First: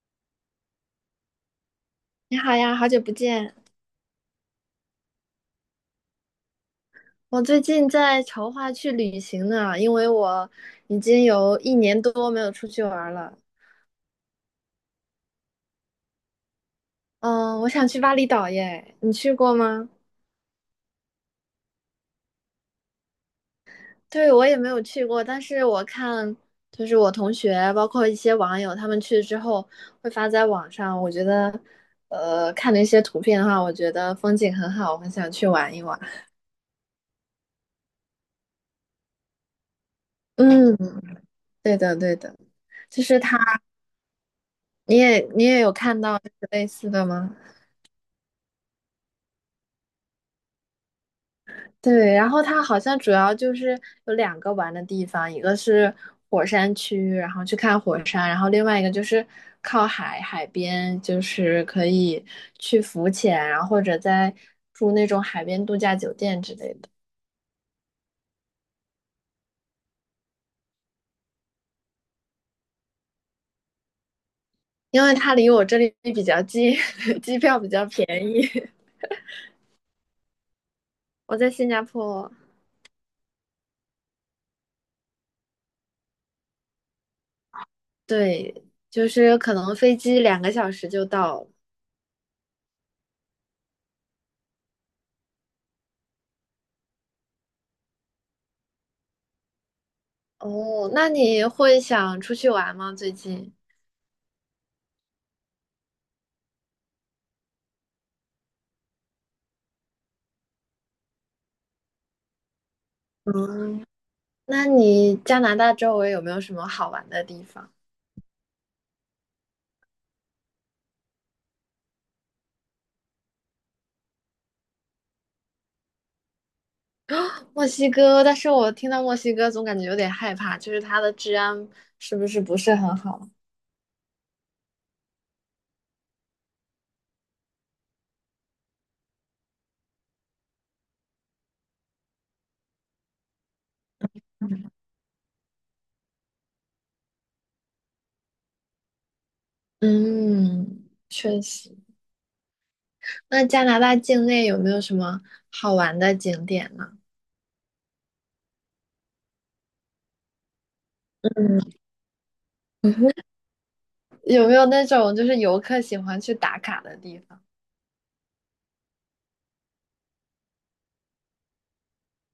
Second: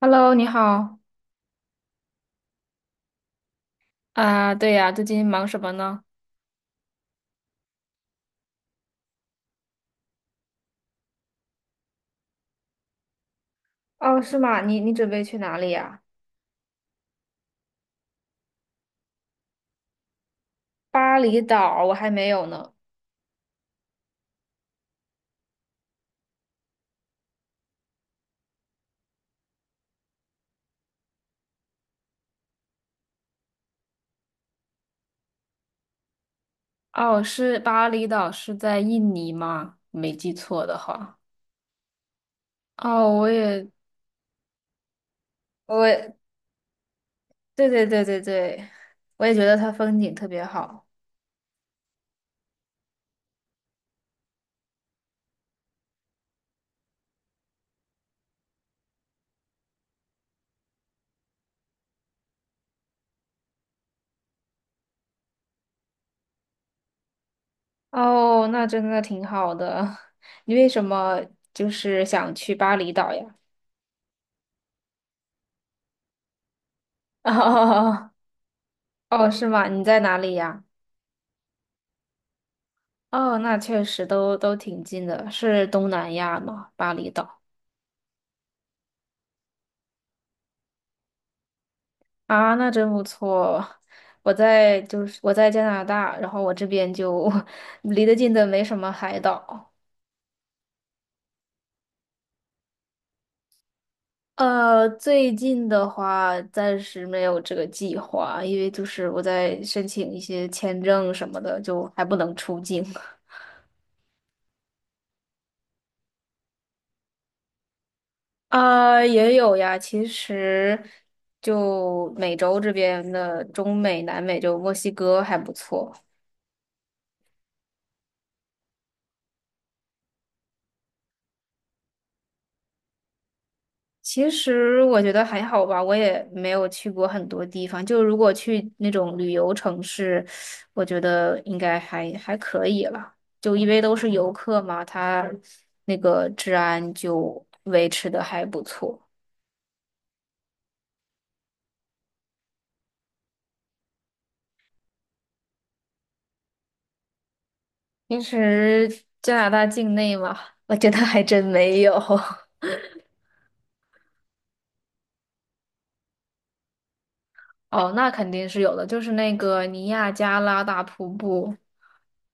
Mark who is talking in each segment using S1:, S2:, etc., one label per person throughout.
S1: Hello，你好。
S2: 你好呀，好久不见。
S1: 啊，对呀，最近忙什么呢？
S2: 我最近在筹划去旅行呢，因为我已经有1年多没有出去玩儿了。
S1: 哦，是吗？你准备去哪里呀？
S2: 嗯，我想去巴厘岛耶，你去过吗？
S1: 巴厘岛我还没有呢。
S2: 对，我也没有去过，但是我看我同学，包括一些网友，他们去之后会发在网上。我觉得，看了一些图片的话，我觉得风景很好，我很想去玩一玩。
S1: 哦，是巴厘岛，是在印尼吗？没记错
S2: 嗯，
S1: 的话。
S2: 对的，对的，就
S1: 哦，
S2: 是
S1: 我
S2: 他，
S1: 也，
S2: 你也有
S1: 我
S2: 看
S1: 也，
S2: 到类似的吗？
S1: 对对对对对，我也觉得它风景特别好。
S2: 对，然后它好像主要就是有2个玩的地方，一个是火山区，然后去看火山，然后另外一个就是靠海海边，就是可以去浮潜，然后或者在住那种海边度假酒店之类的。
S1: 哦，那真的挺好的。你为什么就是想去巴厘岛呀？
S2: 因为它离我这里比较近，
S1: 哦
S2: 机票比较便
S1: 哦
S2: 宜。
S1: 哦，是吗？你在哪里呀？
S2: 我在新加坡，
S1: 哦，那确实都挺近的，是东南亚吗？巴厘岛
S2: 对，就是可能飞机2个小时就到了。
S1: 啊，那真不错。我在就是我在加拿大，然后我这边就 离得近的没什么海岛。
S2: 哦，那你会想出去玩吗？最近？
S1: 最近的话暂时没有这个计划，因为就是我在申请一些签证什么的，就还不能出境。
S2: 嗯，那你加拿大周围有没有什么好玩的地方？
S1: 啊，也有呀。其实，就美洲这边的中美、南美，就墨西哥还不错。
S2: 墨西哥，但是我听到墨西哥总感觉有点害怕，就是它的治安是不是很好？
S1: 其实我觉得还好吧，我也没有去过很多地方。就如果去那种旅游城市，我觉得应该还可以了。就因为都是游客嘛，他那个治安就维持的还不错。
S2: 嗯，确实。那加拿大境内有没有什么好玩的景点呢？
S1: 平时加拿大境内嘛，我觉得还真
S2: 嗯，
S1: 没有。
S2: 有没有那种就是游客喜欢去打卡的地方？
S1: 哦，那肯定是有的，就是那个尼亚加拉大瀑布，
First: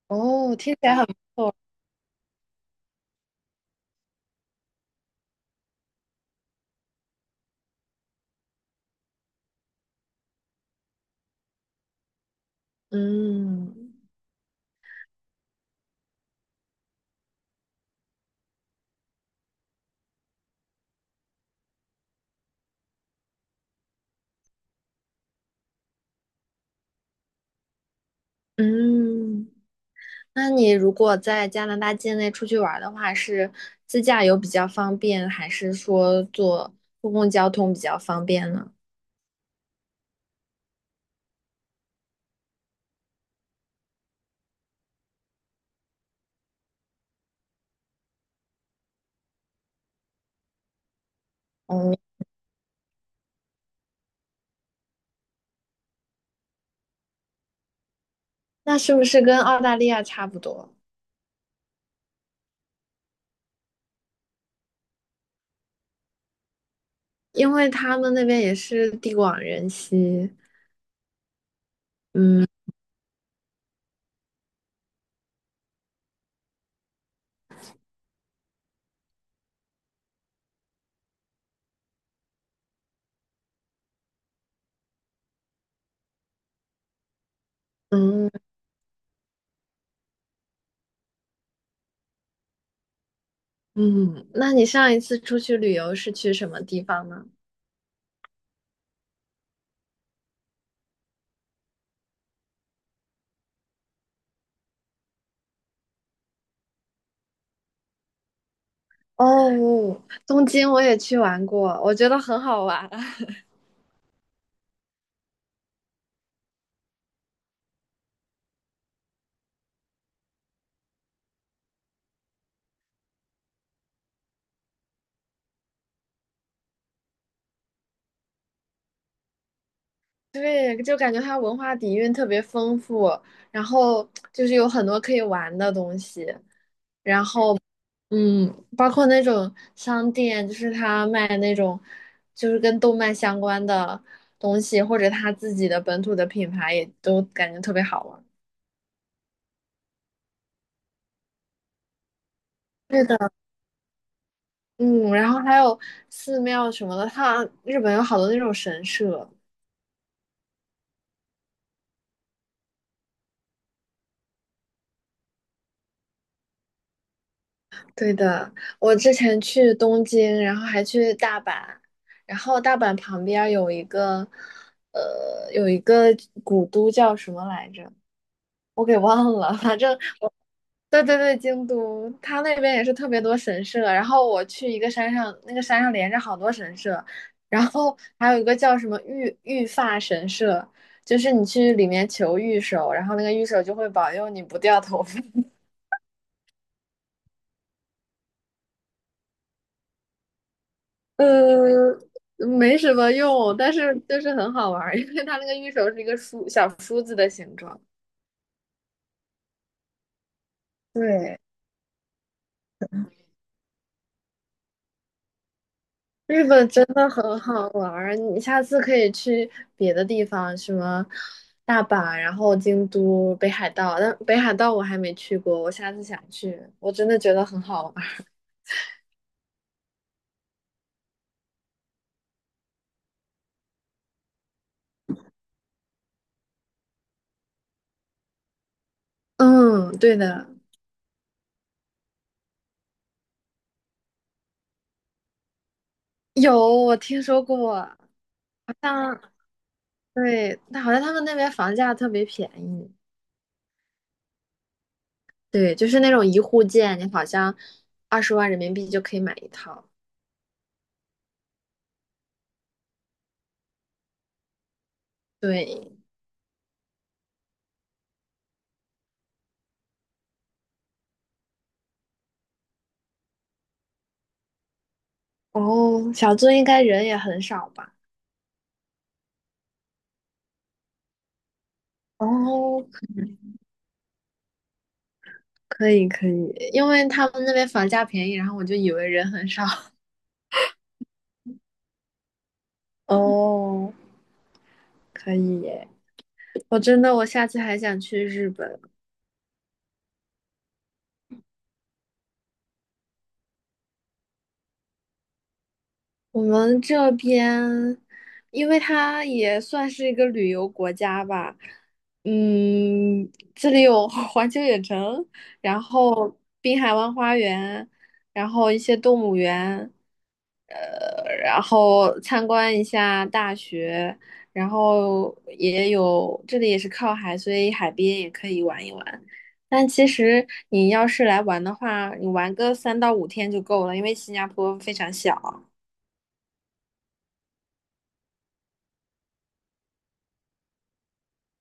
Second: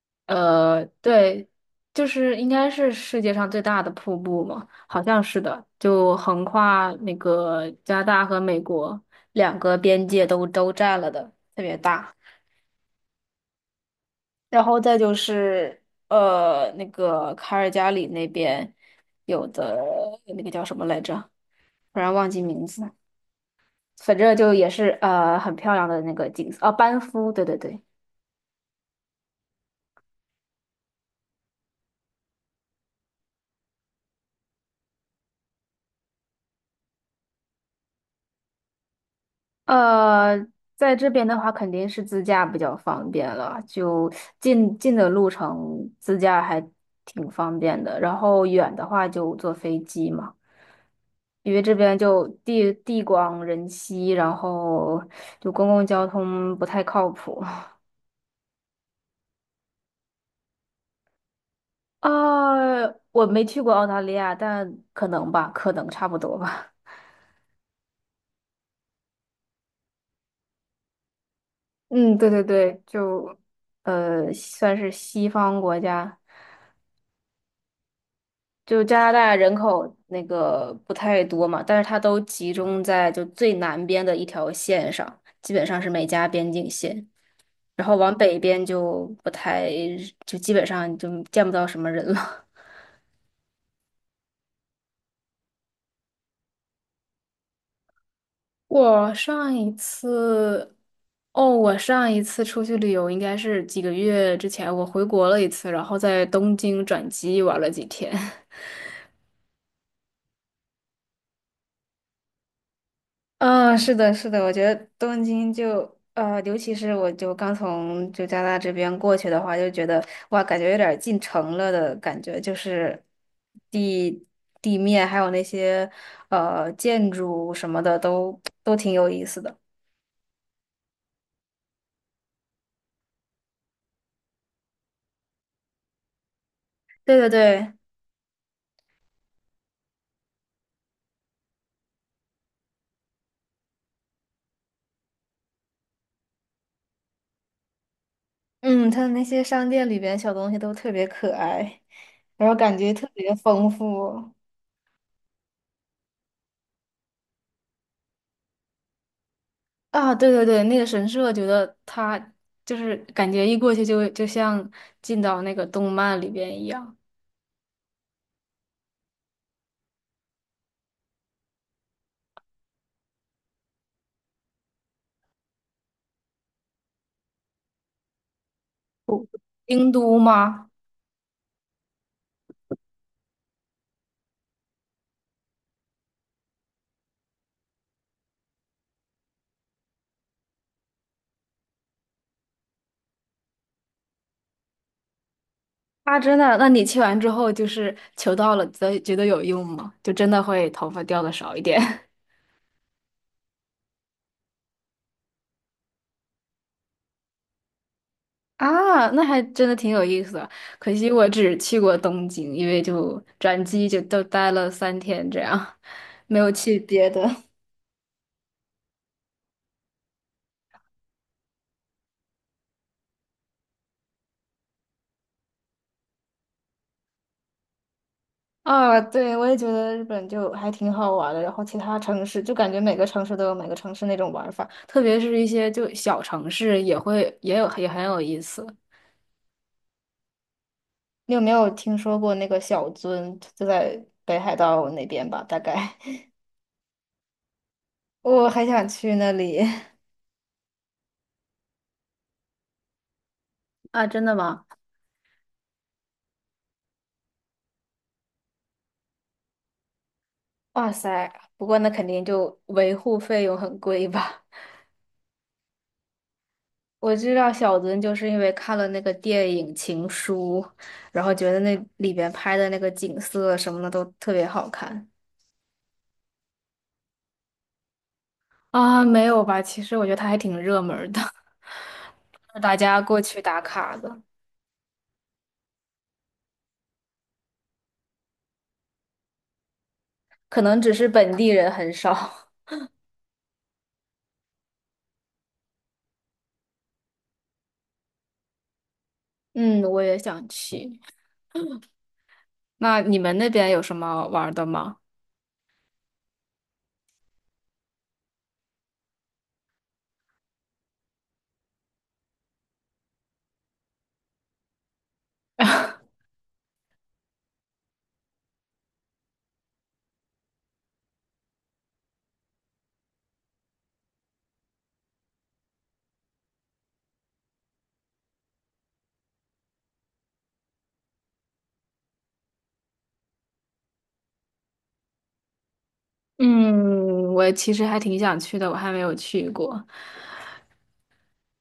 S2: 哦，听起
S1: 呃，
S2: 来很，
S1: 对，就是应该是世界上最大的瀑布嘛，好像是的，就横跨那个加拿大和美国两个边界都占了的，特别大。
S2: 嗯
S1: 然后再就是那个卡尔加里那边有的那个叫什么来着，突然忘记名字，反正就也是很漂亮的那个景色，啊，班夫，对对对。
S2: 嗯，那你如果在加拿大境内出去玩儿的话，是自驾游比较方便，还是说坐公共交通比较方便呢？
S1: 呃，在这边的话，肯定是自驾比较方便了，就近的路程自驾还挺方便的，然后远的话就坐飞机嘛，因为这
S2: 哦，
S1: 边就地广人稀，然后就公共交通不太靠谱。
S2: 那是不是跟澳大利亚差不多？
S1: 啊，我没去过澳大利亚，但可能吧，可能差不多吧。
S2: 因为他们那边也是地广人稀。
S1: 嗯，对对
S2: 嗯
S1: 对，就算是西方国家。就加拿大人口那个不太多嘛，但是它都集中在就最南边的一条线上，基本上是美加边境线，然后往
S2: 嗯
S1: 北边就不太，就基本上就见不到什么人了。
S2: 嗯，那你上一次出去旅游是去什么地方呢？
S1: 我上一次，哦，我上一次出去旅游应该是几个月之前，我回国了一次，然后在东京转机玩了几天。
S2: 哦，东京我也去玩过，我觉得很好玩。
S1: 嗯，是的，是的，我觉得东京就尤其是我就刚从就加拿大这边过去的话，就觉得哇，感觉有点儿进城了的感觉，就是地地面还有那些建筑什么的都挺有意思的。
S2: 对，就感觉它文化底蕴特别丰富，然后就是有很多可以玩的东西，
S1: 对对对，
S2: 嗯，包括那种商店，他卖那种就是跟动漫相关的东西，或者他自己的本土的品牌，也都感觉特别好玩。
S1: 嗯，它的那些商店里边小东西都特别可爱，然后感觉
S2: 是
S1: 特
S2: 的，
S1: 别丰富。
S2: 嗯，然后还有寺庙什么的，它日本有好多那种神社。
S1: 啊，对对对，那个神社，觉得它就是感觉一过去就像进到那个动漫里边一样。
S2: 对的，我之前去东京，然后还去大阪，然后大阪旁边儿有一个，呃，有一个古都叫什么来着？我给忘了，反
S1: 京
S2: 正
S1: 都
S2: 我，
S1: 吗？
S2: 对对对，京都，它那边也是特别多神社。然后我去一个山上，那个山上连着好多神社，然后还有一个叫什么御发神社，就是你去里面求御守，然后那个御守就会保佑你不掉头发。
S1: 啊，真的？那你去完之后，就是求到了，觉得有用吗？就真的会头发掉的少一点
S2: 呃，没什么用，但是就是很好玩儿，因为它那个玉手是一个梳小梳子的形状。
S1: 啊？那还真的挺有意思的。可惜我
S2: 对，
S1: 只去过东京，因为就转机就都待了三天这样，没
S2: 日
S1: 有
S2: 本
S1: 去
S2: 真
S1: 别
S2: 的
S1: 的。
S2: 很好玩儿，你下次可以去别的地方，什么大阪，然后京都、北海道。但北海道我还没去过，我下次想去，我真的觉得很好玩儿。
S1: 啊，对，我也觉得日本就还挺好玩的，然后其他城市就感觉每个城市都有每个城市那种玩法，特别是一些就小城市也会也有也很有意思。
S2: 嗯，对的，
S1: 你有没有听说过那个小樽，就在北海道那边吧？大概
S2: 有，我听说过，
S1: 我很
S2: 好
S1: 想去
S2: 像
S1: 那里。
S2: 对，但好像他们那边房价特别便宜。
S1: 啊，真的吗？
S2: 对，就是那种一户建，你好像20万人民币就可以买一套。
S1: 哇塞，不过那肯定就维护费用很贵吧？
S2: 对，
S1: 我知道小樽就是因为看了那个电影《情书》，然后觉得那里边拍的那个景色什么的都特别好看
S2: 哦，小樽应该人也很少吧？
S1: 啊。没有吧？其实我觉得它还挺热门儿的，大
S2: 哦，
S1: 家过去打卡的，
S2: 可以可以，因为他们那边房价便宜，然后我就以为人很少。
S1: 可能只是本地人很少。
S2: 哦，可以耶！我真的，我下次还想去日本。
S1: 嗯，我也想去。那你们那边有什么玩儿的吗？
S2: 我们这边，因为它也算是一个旅游国家吧，嗯，这里有 环球影城，然 后滨海湾花园，然后一些动物园，然后参观一下大学，然后也有，这里也是靠海，所以海边也可以玩一玩。但其实你要是来玩的话，你玩个3到5天就够了，因为新加坡非常小。
S1: 嗯，我其实还挺想去的，我还没有去过。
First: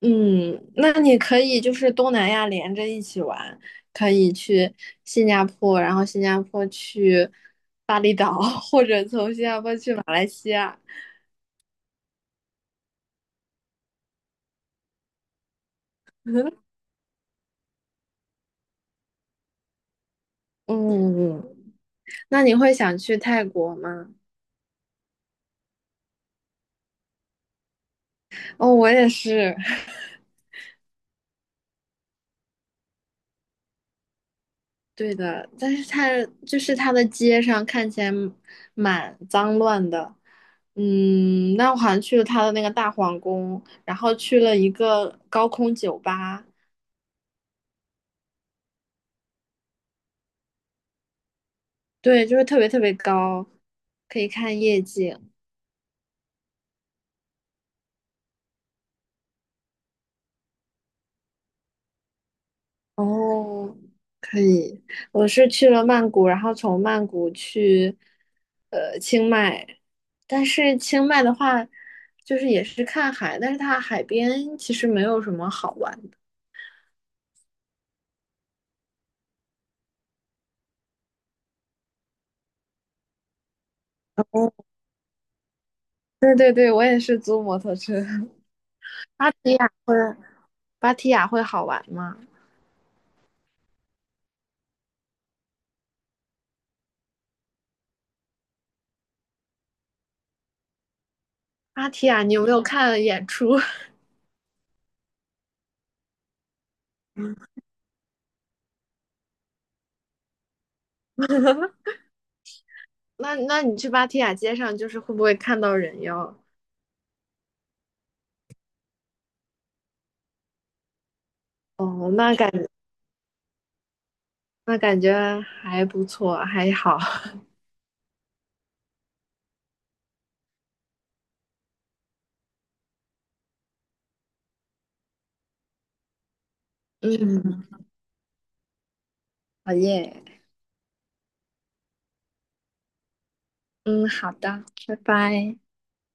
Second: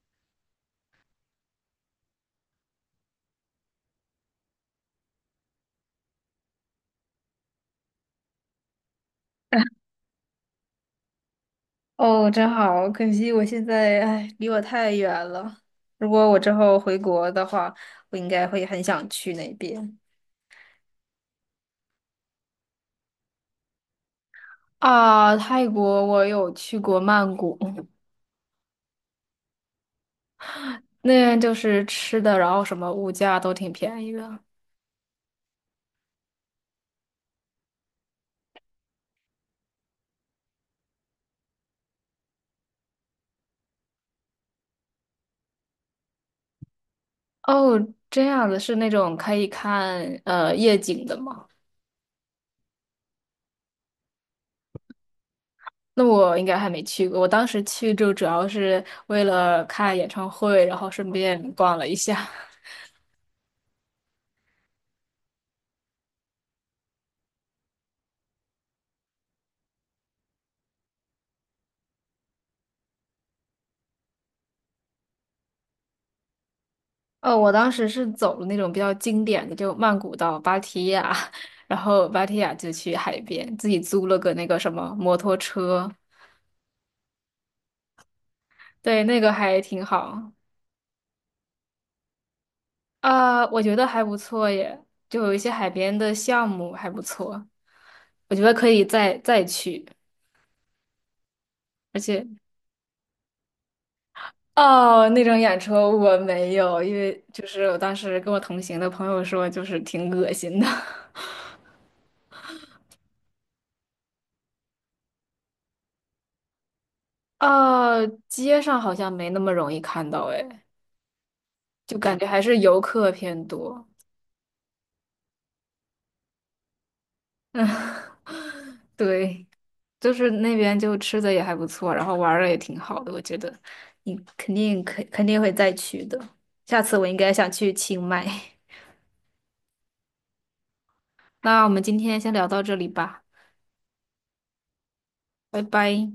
S2: 嗯，那你可以就是东南亚连着一起玩，可以去新加坡，然后新加坡去巴厘岛，或者从新加坡去马来西亚。
S1: 哦，真好，可惜我现在，哎，离我太远了。如果我之后 回国的话，我应该会很想去那边。
S2: 嗯，那你会想去泰国吗？
S1: 啊，泰国我有去过曼谷，
S2: 哦，我也是。
S1: 那边就是吃的，然后什么物价都挺便宜的。
S2: 对的，但是它它的街上看起来蛮脏乱的。嗯，那我好像去了它的那个大皇宫，然后去了一个高空酒吧，
S1: 哦，这样子是那种可以看夜景的吗？
S2: 对，就是特别特别高，可以看夜景。
S1: 那我应该还没去过，我当时去就主要是为了看演唱会，然后顺便逛了一下。
S2: 哦，可以。我是去了曼谷，然后从曼谷去清迈，但是清迈的话，就是也是看海，但是它海边其实没有什么好玩的。
S1: 哦，我当时是走了那种比较经典的，就曼谷到芭提雅，然后芭提雅就去海边，自己租了个那个什么摩托车，
S2: 对对对，我也是租摩托车。
S1: 对，那
S2: 芭
S1: 个
S2: 提
S1: 还
S2: 雅
S1: 挺
S2: 会，
S1: 好
S2: 芭提雅会好玩吗？
S1: 啊，我觉得还不错耶，就有一些海边的项目还不错，我觉得可以再去，
S2: 芭
S1: 而
S2: 提雅，
S1: 且
S2: 你有没有看演出？
S1: 哦，那种演出我没有，因为就是我当时跟我同行的朋友说，就是挺恶心的，
S2: 那那你去芭提雅街上，就是会不会看到人妖？
S1: 街上好像没那么容易看到诶。就
S2: 哦，
S1: 感觉
S2: 那
S1: 还
S2: 感。
S1: 是游客偏多。
S2: 那感觉还不错，还好。
S1: 嗯，对，就是那边就吃的也还不错，然后玩儿的也挺好的，我觉得你肯定会再去的。下次我应该想
S2: 嗯，
S1: 去清迈。
S2: 好耶。
S1: 那我们今天先聊到这里吧，
S2: 嗯，好的，拜拜。
S1: 拜拜。